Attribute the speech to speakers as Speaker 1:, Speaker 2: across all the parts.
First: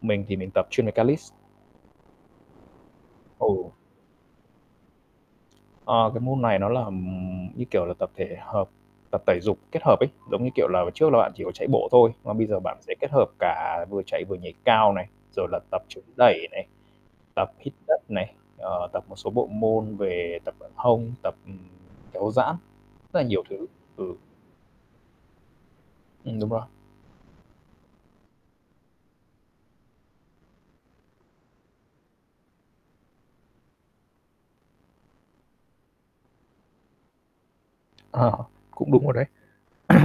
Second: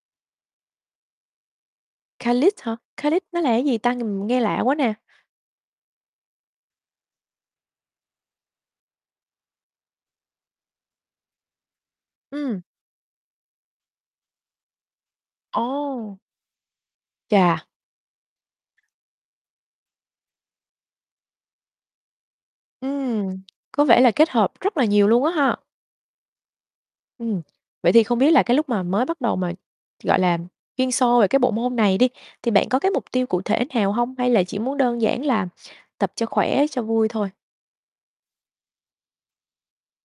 Speaker 1: Mình thì mình tập chuyên về calisthenics.
Speaker 2: Calisthenics hả? Calisthenics nó là cái
Speaker 1: Ồ.
Speaker 2: gì ta? Ng nghe lạ quá nè.
Speaker 1: Ờ, cái môn này nó là, ừm, như kiểu là tập thể hợp tập tẩy dục kết hợp ấy, giống như, kiểu là, trước là bạn chỉ có chạy bộ thôi, mà bây
Speaker 2: Ừm.
Speaker 1: giờ bạn sẽ kết hợp cả vừa chạy vừa nhảy cao này, rồi là tập chống
Speaker 2: Ồ!
Speaker 1: đẩy này, tập
Speaker 2: Chà!
Speaker 1: hít đất này, ờ, tập một số bộ môn về tập ở hông, tập, ừm, kéo giãn, rất là
Speaker 2: Ừm,
Speaker 1: nhiều thứ
Speaker 2: có vẻ là
Speaker 1: ừ.
Speaker 2: kết hợp rất là nhiều luôn á ha?
Speaker 1: Ừm, đúng rồi.
Speaker 2: Ừm. Vậy thì không biết là cái lúc mà mới bắt đầu mà, gọi là, chuyên sâu về cái bộ môn này đi, thì bạn có cái mục tiêu cụ thể nào hông? Hay là chỉ muốn đơn giản là tập cho khỏe, cho vui thôi?
Speaker 1: Ờ, cũng đúng rồi đấy.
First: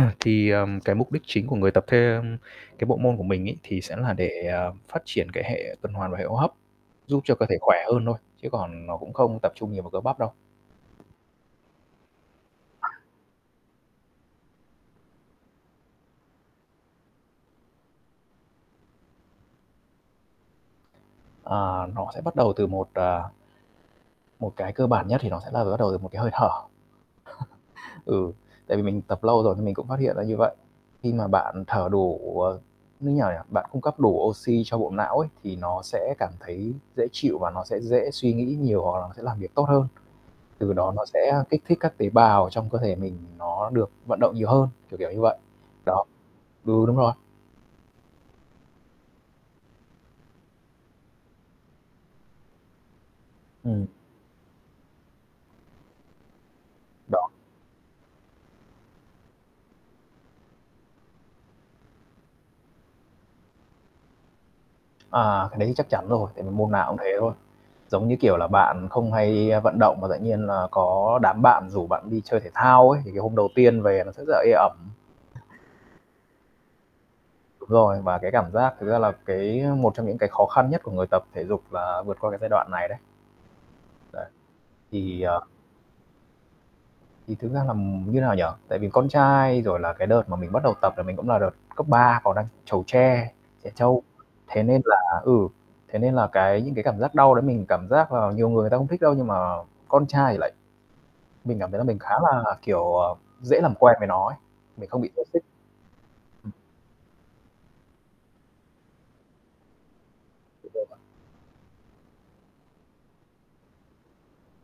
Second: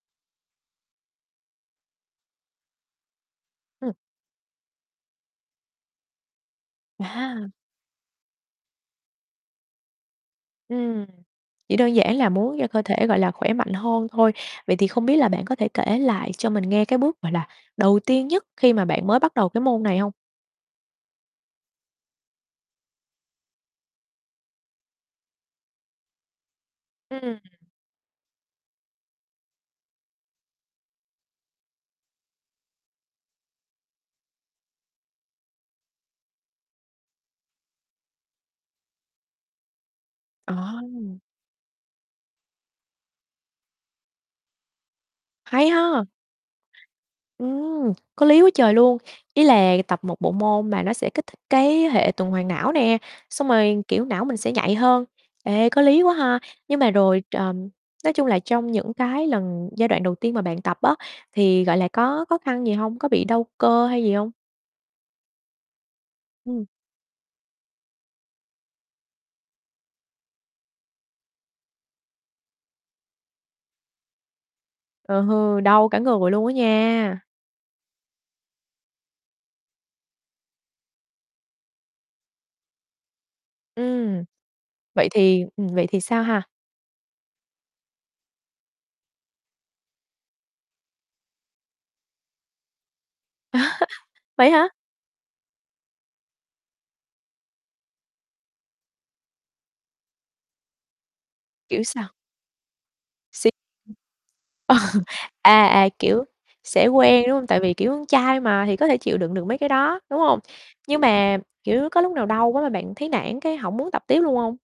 Speaker 1: Thì, ờm, cái mục đích chính của người tập thêm cái bộ môn của mình ấy, thì
Speaker 2: Ừm.
Speaker 1: sẽ là để, à, phát triển cái hệ tuần hoàn và hệ hô hấp, giúp cho cơ
Speaker 2: À!
Speaker 1: thể khỏe hơn thôi, chứ còn nó cũng không tập trung nhiều vào cơ bắp đâu.
Speaker 2: Ừm, chỉ đơn giản là muốn cho cơ thể, gọi là, khỏe mạnh hơn thôi. Vậy thì không biết là bạn có thể kể lại cho mình nghe cái bước, gọi là, đầu tiên nhất khi mà bạn mới bắt đầu cái môn này hông?
Speaker 1: À, nó sẽ bắt đầu từ một, à một cái cơ bản nhất thì nó sẽ là bắt đầu từ một cái hơi thở.
Speaker 2: Ừm.
Speaker 1: Ừ, tại vì mình tập lâu rồi thì mình cũng phát hiện ra như vậy. Khi mà bạn thở đủ, ờ, như nào nhỉ? Bạn cung cấp đủ oxy cho bộ não ấy, thì nó sẽ cảm thấy dễ chịu và nó sẽ dễ suy nghĩ nhiều hoặc là nó sẽ làm việc tốt hơn.
Speaker 2: Ờ!
Speaker 1: Từ đó nó sẽ kích thích các tế bào trong cơ thể mình nó được vận động nhiều hơn, kiểu kiểu như vậy.
Speaker 2: Hay
Speaker 1: Đó
Speaker 2: ha!
Speaker 1: ừ, đúng rồi.
Speaker 2: Ừm, có lý quá trời luôn. Ý là tập một bộ môn mà nó sẽ kích thích cái hệ tuần hoàn não nè, xong rồi,
Speaker 1: Ừm.
Speaker 2: kiểu, não mình sẽ nhạy hơn. Ê, có lý quá ha! Nhưng mà rồi
Speaker 1: Đó.
Speaker 2: ch ờm, nói chung là trong những cái lần giai đoạn đầu tiên mà bạn tập á, thì, gọi là, có khó khăn gì hông? Có bị đau cơ hay gì hông?
Speaker 1: À, cái đấy thì chắc chắn rồi, tại vì
Speaker 2: Ừm.
Speaker 1: môn nào cũng thế thôi, giống như, kiểu là, bạn không hay, a, vận động mà tự nhiên là có đám bạn rủ bạn đi chơi thể thao ấy, thì cái hôm đầu tiên về nó sẽ rất là ê ẩm.
Speaker 2: Ờ, hư đau cả người luôn á nha.
Speaker 1: Đúng rồi, và cái cảm giác thực ra là cái một trong những cái khó khăn nhất của người tập thể dục là vượt qua cái giai đoạn này đấy.
Speaker 2: Ừm,
Speaker 1: Đấy.
Speaker 2: vậy
Speaker 1: Thì, ờ
Speaker 2: thì ừm, vậy thì sao ha?
Speaker 1: Thì thực ra làm như nào nhỉ? Tại vì con trai, rồi là cái đợt mà mình bắt đầu tập là mình cũng là đợt cấp 3 còn đang trẩu tre, trẻ trâu,
Speaker 2: Vậy
Speaker 1: thế
Speaker 2: hả?
Speaker 1: nên là ừ, thế nên là cái những cái cảm giác đau đấy mình cảm giác là nhiều người người ta không thích đâu nhưng mà con trai thì lại mình cảm thấy
Speaker 2: Kiểu
Speaker 1: là mình
Speaker 2: sao?
Speaker 1: khá là, kiểu, à,
Speaker 2: Xi
Speaker 1: dễ làm quen với nó ấy, mình không bị toxic.
Speaker 2: À, à, kiểu,
Speaker 1: Ừm.
Speaker 2: sẽ quen đúng hông? Tại vì kiểu trai mà, thì có thể chịu đựng được mấy cái đó, đúng hông?
Speaker 1: Ô kê bạn.
Speaker 2: Nhưng mà, kiểu, có lúc nào đau quá mà bạn thấy nản, cái hổng muốn tập tiếp luôn hông?